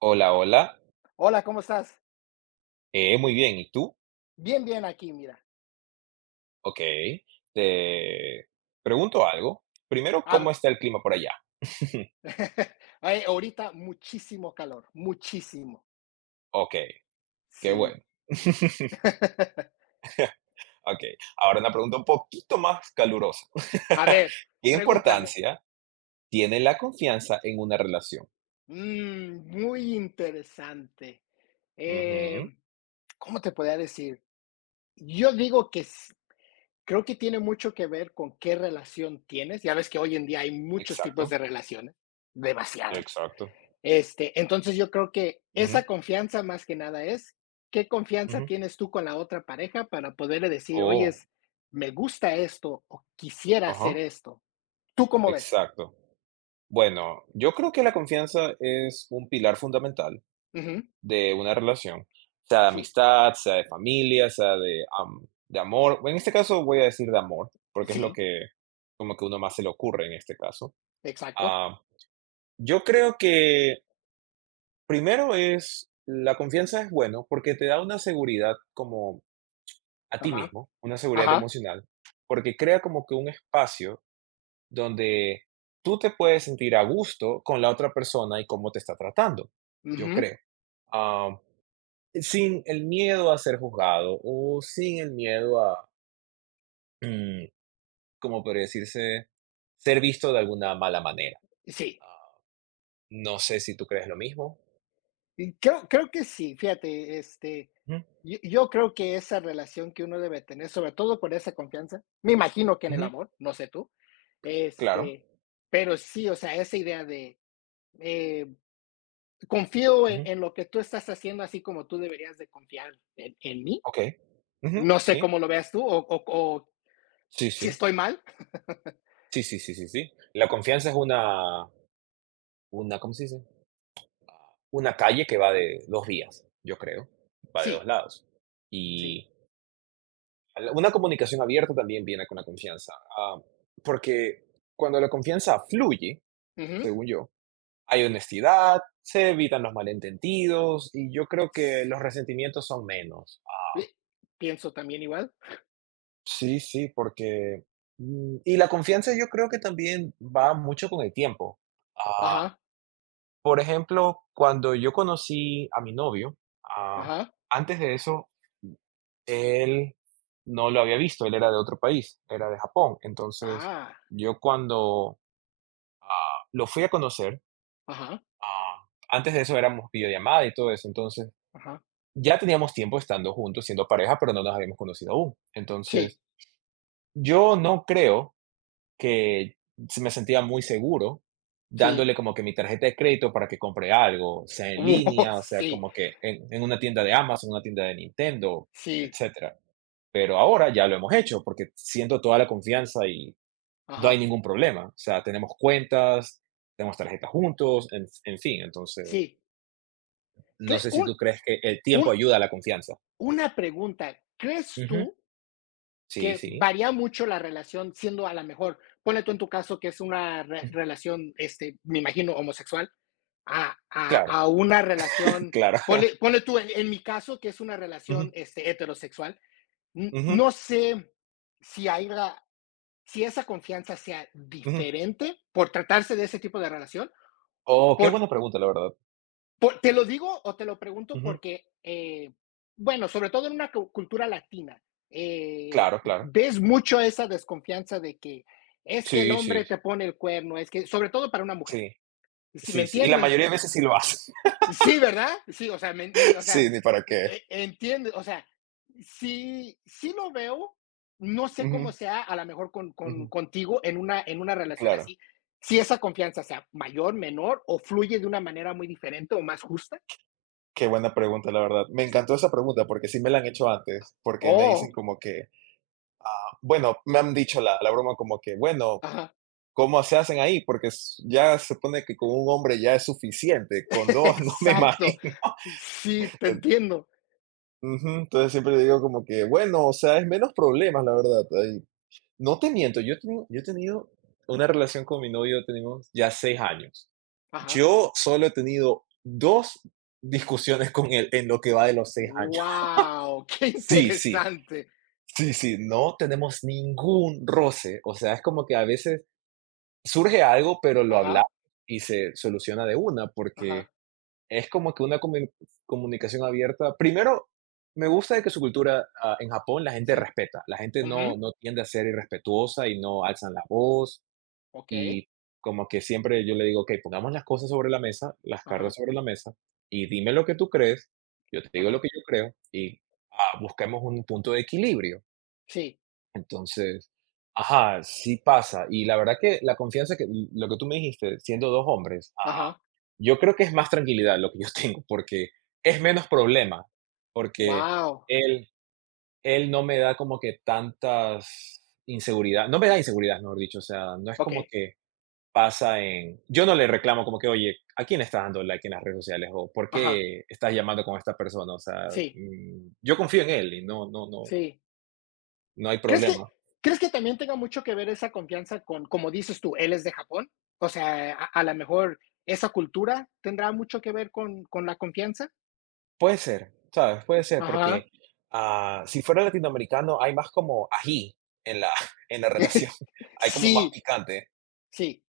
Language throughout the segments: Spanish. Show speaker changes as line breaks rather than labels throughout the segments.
Hola, hola.
Hola, ¿cómo estás?
Muy bien, ¿y tú?
Bien, bien aquí, mira.
Ok. Te pregunto algo. Primero,
A
¿cómo está el clima por allá?
Ay, ahorita muchísimo calor, muchísimo.
Ok, qué
Sí.
bueno. Ok, ahora una pregunta un poquito más calurosa.
A ver,
¿Qué
pregúntame.
importancia tiene la confianza en una relación?
Mm, muy interesante. Eh,
Ujú.
¿Cómo te podría decir? Yo digo que s- Creo que tiene mucho que ver con qué relación tienes. Ya ves que hoy en día hay muchos tipos de
Exacto,
relaciones, demasiadas.
exacto.
Entonces yo creo que
Ujú,
esa confianza más que nada es, ¿qué confianza
ujú.
tienes tú con la otra pareja para poderle decir,
Oh,
oyes, me gusta esto o quisiera hacer
ajá,
esto? ¿Tú cómo ves?
exacto. Bueno, yo creo que la confianza es un pilar fundamental
Ujú,
de una relación, sea de
sí,
amistad, sea de familia, sea de, am de amor. En este caso voy a decir de amor, porque es lo
sí,
que como que uno más se le ocurre en este caso.
exacto.
Ah, yo creo que primero es la confianza es bueno, porque te da una seguridad como a ti
Ajá,
mismo, una seguridad
ajá,
emocional, porque crea como que un espacio donde tú te puedes sentir a gusto con la otra persona y cómo te está tratando, yo
ujú,
creo. ah, Sin el miedo a ser juzgado, o sin el miedo a, mm, como podría decirse, ser visto de alguna mala manera.
sí.
Ah, no sé si tú crees lo mismo.
Y creo que sí, fíjate,
Ujú,
yo creo que esa relación que uno debe tener, sobre todo por esa confianza, me imagino que en el
ujú,
amor, no sé tú,
claro.
este, pero sí, o sea, esa idea de, eh, confío en,
Ujú,
lo que tú estás haciendo, así como tú deberías de confiar en mí.
okey. Ujú,
No sé
sí.
cómo lo veas tú o
Sí,
si
sí.
estoy mal.
Sí, sí, sí, sí, sí. La confianza es una, ¿cómo se dice? Una calle que va de 2 vías, yo creo, va de 2
Sí,
lados.
sí.
Y al una comunicación abierta también viene con la confianza, ah, porque cuando la confianza fluye,
Uh -huh.
según yo, hay honestidad, se evitan los malentendidos y yo creo que los
Sí.
resentimientos son menos.
Eh, Pienso también igual.
Sí, sí, porque y la confianza yo creo que también va mucho con el tiempo. Ah,
Ajá,
por ejemplo, cuando yo conocí a mi novio, ah,
ajá,
antes de eso, él no lo había visto, él era de otro país, era de Japón. Entonces,
ah,
yo cuando lo fui a conocer,
ajá,
antes de eso éramos videollamada y todo eso. Entonces,
ajá.
ya teníamos tiempo estando juntos, siendo pareja, pero no nos habíamos conocido aún.
Sí,
Entonces, yo no creo que se me sentía muy seguro
sí.
dándole como que mi tarjeta de crédito para que compre algo, sea en
Oh,
línea, o sea,
sí,
como que en una tienda de Amazon, una tienda de Nintendo,
sí,
etcétera. Pero ahora ya lo hemos hecho porque siento toda la confianza y no hay
ajá,
ningún problema. O sea, tenemos cuentas, tenemos tarjetas juntos, en fin. Entonces,
sí.
no
¿Qué?
sé si tú crees que el tiempo
Un,
ayuda a la confianza.
una pregunta. ¿Crees
Ujú.
tú
Sí,
que
sí.
varía mucho la relación, siendo a la mejor, ponle tú en tu caso que es una relación, me imagino, homosexual, a, a,
Claro,
a una relación,
claro.
ponle tú en mi caso que es una relación
Ujú,
heterosexual,
ujú,
no sé si hay la- si esa confianza sea
ujú.
diferente por tratarse de ese tipo de relación,
Oh, qué
por,
buena pregunta, la verdad.
te lo digo o te lo pregunto
Ujú.
porque, bueno, sobre todo en una cultura latina, eh,
Claro, claro.
ves mucho esa desconfianza de que es que el
Sí, sí,
hombre te pone el cuerno, es que, sobre todo para una mujer,
sí,
si me
sí, sí. Y la
entiendes.
mayoría de veces sí lo hace.
Sí, ¿verdad? Sí, o sea, o sea,
Sí, ni para qué.
entiende, o sea, sí, sí lo veo, no sé cómo
Ujú,
sea, a lo mejor con,
ujú.
contigo en una relación
Claro.
así, si esa confianza sea mayor, menor, o fluye de una manera muy diferente o más justa.
Qué buena pregunta, la verdad. Me encantó esa pregunta porque sí me la han hecho antes, porque me dicen
Oh.
como que, bueno, me han dicho la broma como que, bueno,
Ajá.
¿cómo se hacen ahí? Porque s ya se supone que con un hombre ya es suficiente, con dos no me
Exacto.
imagino.
Sí, te
En-
entiendo.
Ujú, entonces siempre digo como que, bueno, o sea, es menos problemas, la verdad. No te miento, yo he tenido una relación con mi novio, tenemos ya 6 años.
Ajá.
Yo solo he tenido dos discusiones con él en lo que va de los 6 años.
Wow, qué
Sí, sí,
interesante.
sí, sí, no tenemos ningún roce. O sea, es como que a veces surge algo, pero lo
Ajá,
hablamos y se soluciona de una, porque
ajá,
es como que una comunicación abierta. Primero, me gusta de que su cultura en Japón la gente
sí.
respeta, la gente
Ujú.
no tiende a ser irrespetuosa y no alzan la voz.
Okey.
Y como que siempre yo le digo: "Okey, pongamos las cosas sobre la mesa, las cartas
Ajá,
sobre la mesa, y dime lo que tú crees, yo te digo lo
ajá.
que yo creo, y, busquemos un punto de equilibrio".
Sí,
Entonces, ajá, sí pasa. Y la verdad que la confianza que lo que tú me dijiste, siendo 2 hombres,
ajá.
yo creo que es más tranquilidad lo que yo tengo, porque es menos problema, porque
Wow.
él él no me da como que tantas inseguridad no me da inseguridad, mejor dicho, o sea, no es como
Okey.
que pasa en... Yo no le reclamo como que, oye, ¿a quién estás dando like en las redes sociales? ¿O por
Ajá.
qué estás llamando con esta persona? O sea,
Sí,
yo confío en él y no, no, no,
sí.
no hay
¿Crees que
problema.
crees que también tenga mucho que ver esa confianza con, como dices tú, él es de Japón? O sea, a la mejor esa cultura tendrá mucho que ver con la confianza.
Puede ser, ¿sabes? Puede ser,
Ajá.
porque si fuera latinoamericano hay más como ají en la, en la relación, hay como más
Sí,
picante,
sí.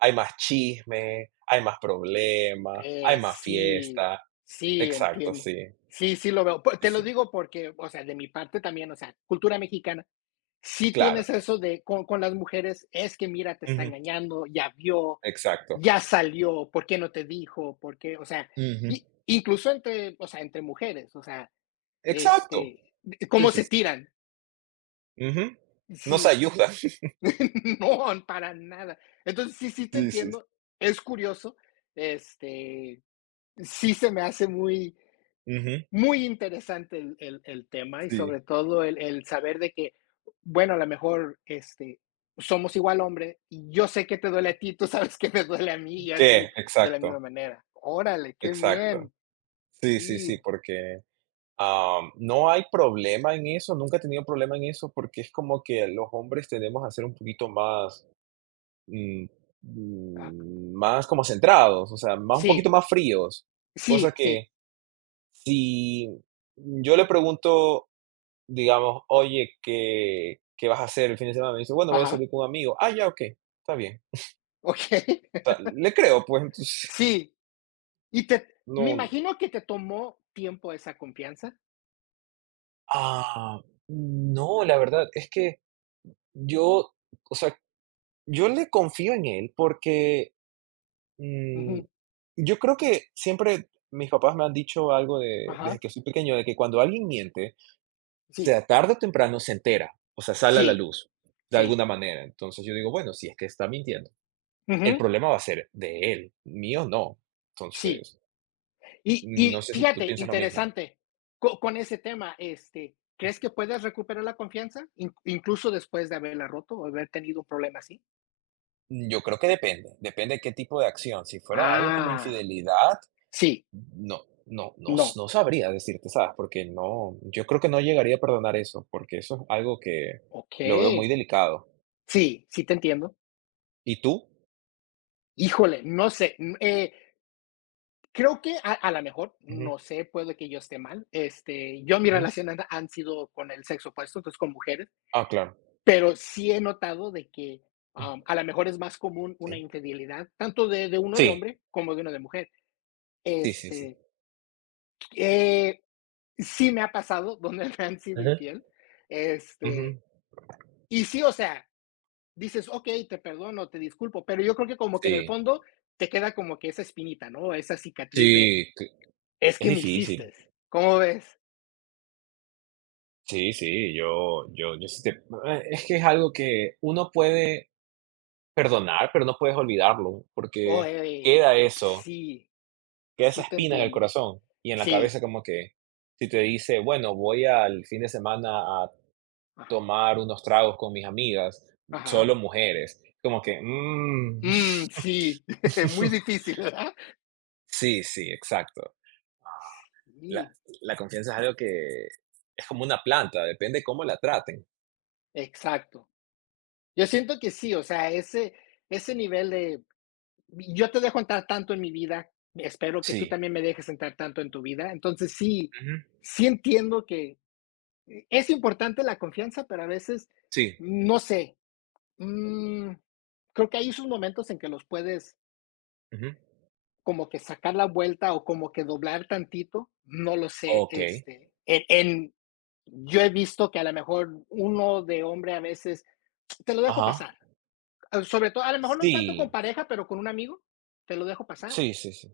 hay más chisme, hay más problema, hay más
Sí,
fiesta.
sí,
Exacto,
entiendo.
sí,
Sí, sí lo veo. Pu
sí,
Te lo
sí,
digo porque, o sea, de mi parte también, o sea, cultura mexicana, sí tienes
claro.
eso de con las mujeres, es que mira, te está
Ujú.
engañando, ya vio,
Exacto.
ya salió, ¿por qué no te dijo? ¿Por qué? O sea,
Ujú.
y incluso entre, o sea, entre mujeres, o sea,
Exacto.
este,
Sí,
¿cómo
sí.
se tiran?
Ujú. Nos
Sí,
ayuda.
no, para nada. Entonces, sí, sí te
Sí, sí.
entiendo, es curioso, este, sí se me hace muy
Ujú.
muy interesante el tema y
Sí.
sobre todo el saber de que, bueno, a lo mejor somos igual hombre y yo sé que te duele a ti, tú sabes que me duele a mí y así
¿Qué?
de la misma
Exacto,
manera. Órale, qué
exacto.
bien.
Sí, sí,
Sí,
sí, porque, no hay problema en eso, nunca he tenido problema en eso, porque es como que los hombres tendemos a ser un poquito más, mm,
ah,
más como centrados, o sea, más un poquito
sí,
más fríos. Cosa
sí, sí.
que si yo le pregunto, digamos: "Oye, ¿qué vas a hacer el fin de semana?" Me dice: "Bueno, voy a
Ajá,
salir con un amigo". "Ah, ya, okey, está bien".
ok.
Sea, le creo, pues, entonces,
Sí, y te, me
no.
imagino que te tomó tiempo esa confianza.
Ah, no, la verdad es que yo, o sea, yo le confío en él porque mm,
Ujú,
yo creo que siempre mis papás me han dicho algo de, desde
ajá,
que soy pequeño, de que cuando alguien miente,
sí,
sea tarde o temprano se entera, o sea, sale a la
sí,
luz de
sí.
alguna manera. Entonces yo digo, bueno, si es que está mintiendo, el
Ujú,
problema va a ser de él, mío no.
sí.
Entonces,
Y,
no
y
sé si tú
fíjate,
piensas lo mismo.
interesante, con, ese tema, ¿crees que puedes recuperar la confianza incluso después de haberla roto o haber tenido un problema así?
Yo creo que depende, depende de qué tipo de acción. Si fuera algo como
Ah,
infidelidad,
sí,
no, no, no,
no,
no sabría decirte, ¿sabes? Porque no, yo creo que no llegaría a perdonar eso, porque eso es algo que
ok,
lo veo muy delicado.
sí, sí te entiendo.
¿Y tú?
Híjole, no sé, creo que a lo mejor,
Ujú,
no sé, puede que yo esté mal. Yo mis
ujú.
relaciones han sido con el sexo opuesto, entonces con mujeres,
Ah, claro.
pero sí he notado de que
Mm.
a lo mejor es más común una
Sí.
infidelidad, tanto de uno
Sí,
de hombre como de uno de mujer.
sí, sí, sí.
Este, eh, sí me ha pasado donde me han sido
Ujú,
infiel,
ujú.
este, y sí, o sea, dices: "Okey, te perdono, te disculpo", pero yo creo que como que en el
Sí,
fondo te queda como que esa espinita, ¿no? Esa cicatriz de:
sí,
"Es
es
que me hiciste",
difícil.
¿cómo ves?
Sí, sí, yo sí es que es algo que uno puede perdonar, pero no puedes olvidarlo, porque
Oye,
queda eso.
sí,
Queda esa
sí te
espina en el
entiendo.
corazón y en la
Sí,
cabeza como que si te dice, bueno, voy al fin de semana a
a
tomar unos tragos con mis amigas,
ajá.
solo mujeres, como que, mm.
Mm, sí, muy difícil, ¿verdad?
Sí, sí, exacto. La,
Sí,
la confianza es algo que es como una planta, depende cómo la traten.
exacto. Yo siento que sí, o sea, ese nivel de yo te dejo entrar tanto en mi vida, espero que tú
Sí.
también me dejes entrar tanto en tu vida. Entonces sí,
Ujú.
sí entiendo que es importante la confianza, pero a veces,
Sí.
no sé, mm, creo que hay esos momentos en que los puedes
Ujú.
como que sacar la vuelta o como que doblar tantito, no lo sé,
Ok.
en, yo he visto que a lo mejor uno de hombre a veces te lo dejo
Ajá.
pasar, sobre todo, a lo mejor no tanto con
Sí,
pareja, pero con un amigo, te lo dejo pasar.
sí, sí, sí.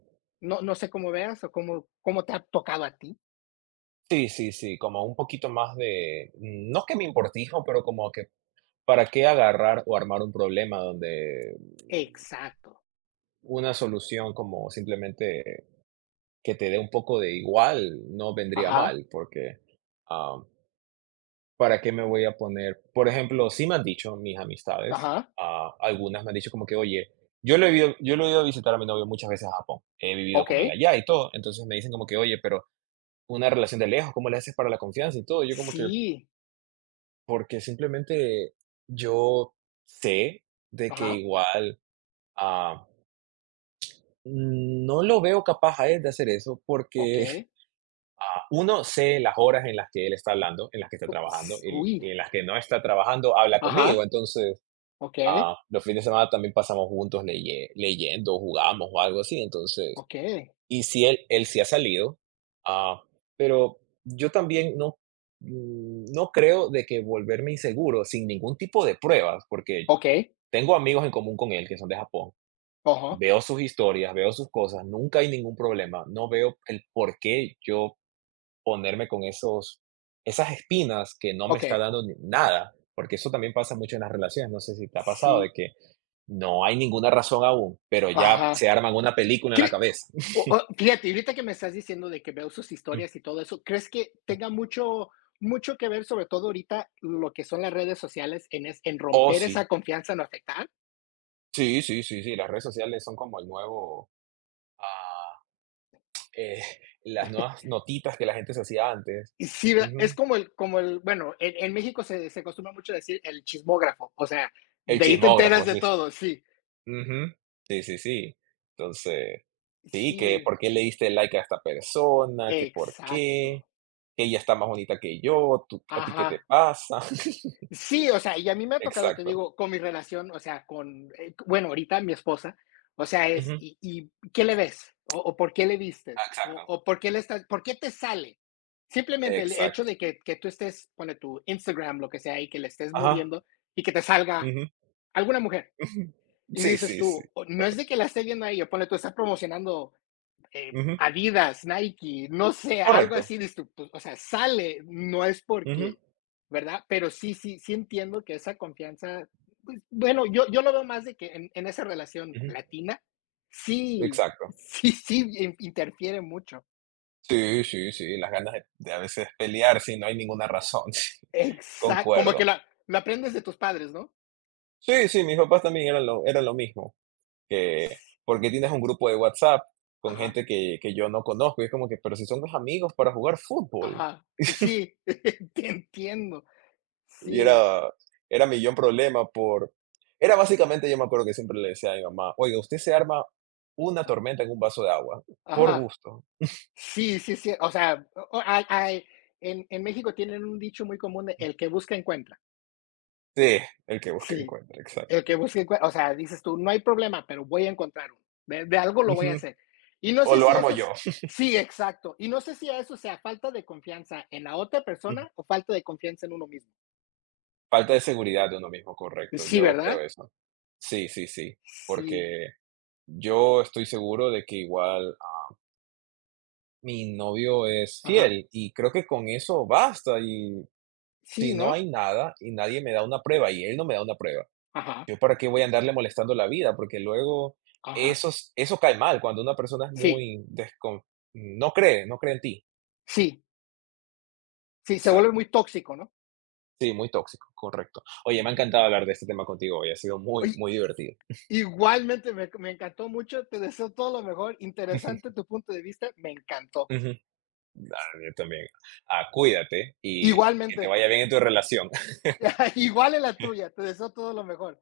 No sé cómo veas o cómo te ha tocado a ti.
Sí, sí, sí, como un poquito más de, no que me importijo, pero como que ¿para qué agarrar o armar un problema donde
Exacto.
una solución como simplemente que te dé un poco de igual no vendría
Ajá,
mal? Porque, ah, ¿para qué me voy a poner? Por ejemplo, sí me han dicho mis amistades,
ajá,
algunas me han dicho como que, oye, yo lo he ido a visitar a mi novio muchas veces a Japón, he vivido con él
okey.
allá y todo, entonces me dicen como que, oye, pero una relación de lejos, ¿cómo le haces para la confianza y todo? Yo como
Sí,
que, porque simplemente yo sé de que
ajá,
igual... ah, No lo veo capaz a él de hacer eso porque,
okey.
Ah. Uno, sé las horas en las que él está hablando, en las que está trabajando
Ups, uy,
y en las que no está trabajando habla conmigo.
ajá,
Entonces,
okey,
los fines de semana también pasamos juntos leyendo, jugamos o algo así. Entonces,
okey,
y si él sí ha salido, ah, pero yo también no, no creo de que volverme inseguro sin ningún tipo de pruebas, porque
okey,
tengo amigos en común con él que son de Japón.
ajá,
Veo sus historias, veo sus cosas, nunca hay ningún problema. No veo el por qué yo ponerme con esos esas espinas que no me está
okey.
dando ni nada, porque eso también pasa mucho en las relaciones, no sé si te ha pasado de
Sí,
que no hay ninguna razón aún, pero ya se
ajá.
arman una película en la
¿Cree?
cabeza.
O fíjate, ahorita que me estás diciendo de que veo sus
Mm.
historias y todo eso, ¿crees que tenga mucho mucho que ver, sobre todo ahorita, lo que son las redes sociales en
Oh,
romper esa
sí.
confianza, en afectar?
Sí, sí, sí, sí, las redes sociales son como el nuevo, ah, eh, las nuevas notitas que la gente se hacía antes.
Y sí, es
Ujú.
como el, bueno, en México se acostumbra mucho decir el chismógrafo, o sea,
El
de ahí te enteras
chismógrafo,
de
sí.
todo, sí,
Ujú. Sí, sí, sí. Entonces, sí, que
sí,
por qué le diste like a esta persona, que por
exacto,
qué, que ella está más bonita que yo, tú, ¿a ti qué te
ajá.
pasa?
Sí, o sea, y a mí me ha tocado, te
Exacto.
digo, con mi relación, o sea, con, bueno, ahorita mi esposa, o sea, es,
Ujú.
¿y qué le ves? O por qué le vistes?
Ah,
O,
exacto,
o por qué por qué te sale? Simplemente el hecho
exacto.
de que tú estés, pone tu Instagram, lo que sea, y que le estés
Ajá.
moviendo y que te salga
Ujú.
alguna mujer. Y
Sí,
dices
sí, sí,
tú, "Oh, no es de
correcto.
que la esté viendo a ella, ponle tú, está promocionando
Ujú,
Adidas, Nike, no sé, algo
correcto.
así, dices tú, pues, o sea, sale, no es
Ujú,
porque, ¿verdad? Pero sí, sí, sí entiendo que esa confianza, pues, bueno, yo lo veo más de que en esa relación
ujú.
latina, sí,
Exacto.
sí, sí, interfiere mucho.
Sí, sí, sí, las ganas de a veces pelear si no hay ninguna razón. Sí,
Exacto, como que
concuerdo.
lo aprendes de tus padres, ¿no?
Sí, sí, mis papás también eran lo mismo. ¿Que porque tienes un grupo de WhatsApp con
Ajá,
gente que yo no conozco? Y es como que, pero si son mis amigos para jugar fútbol.
ajá, sí, te entiendo,
Y
sí,
era mi yo en problema por... Era básicamente, yo me acuerdo que siempre le decía a mi mamá, oiga, usted se arma una tormenta en un vaso de agua, por
ajá.
gusto.
Sí, sí, sí, o sea, o hay en México tienen un dicho muy común de: "El que busca encuentra".
Sí, el que busque
Sí,
encuentra,
el que
exacto.
busca encuentra. O sea, dices tú: "No hay problema, pero voy a encontrar uno, de algo lo voy a
Ujú.
hacer". Y no
O
sé
lo
si
armo
eso es
yo.
sí, exacto, y no sé si a eso sea falta de confianza en la otra
Ujú.
persona o falta de confianza en uno mismo.
Falta de seguridad de uno mismo, correcto.
Sí,
Yo creo
¿verdad?
eso. Sí, sí, sí.
Sí,
Porque yo estoy seguro de que igual mi novio es
ajá.
fiel y creo que con eso basta y
Sí,
si no
¿no?
hay nada y nadie me da una prueba y él no me da una prueba,
Ajá,
yo para qué voy a andarle molestando la vida, porque luego
ajá.
eso, eso cae mal cuando una persona es
Sí,
muy no cree, no cree en ti.
sí, sí, se vuelve
Exacto.
muy tóxico, ¿no?
Sí, muy tóxico, correcto. Oye, me ha
Muy
encantado
bien.
hablar de este tema contigo hoy, ha sido muy,
Oye.
muy divertido.
Igualmente, me encantó mucho, te deseo todo lo mejor, interesante tu punto de vista, me encantó.
Ujú. A mí también. Cuídate y que te
Igualmente,
vaya bien en tu relación.
igual en la tuya, te deseo todo lo mejor.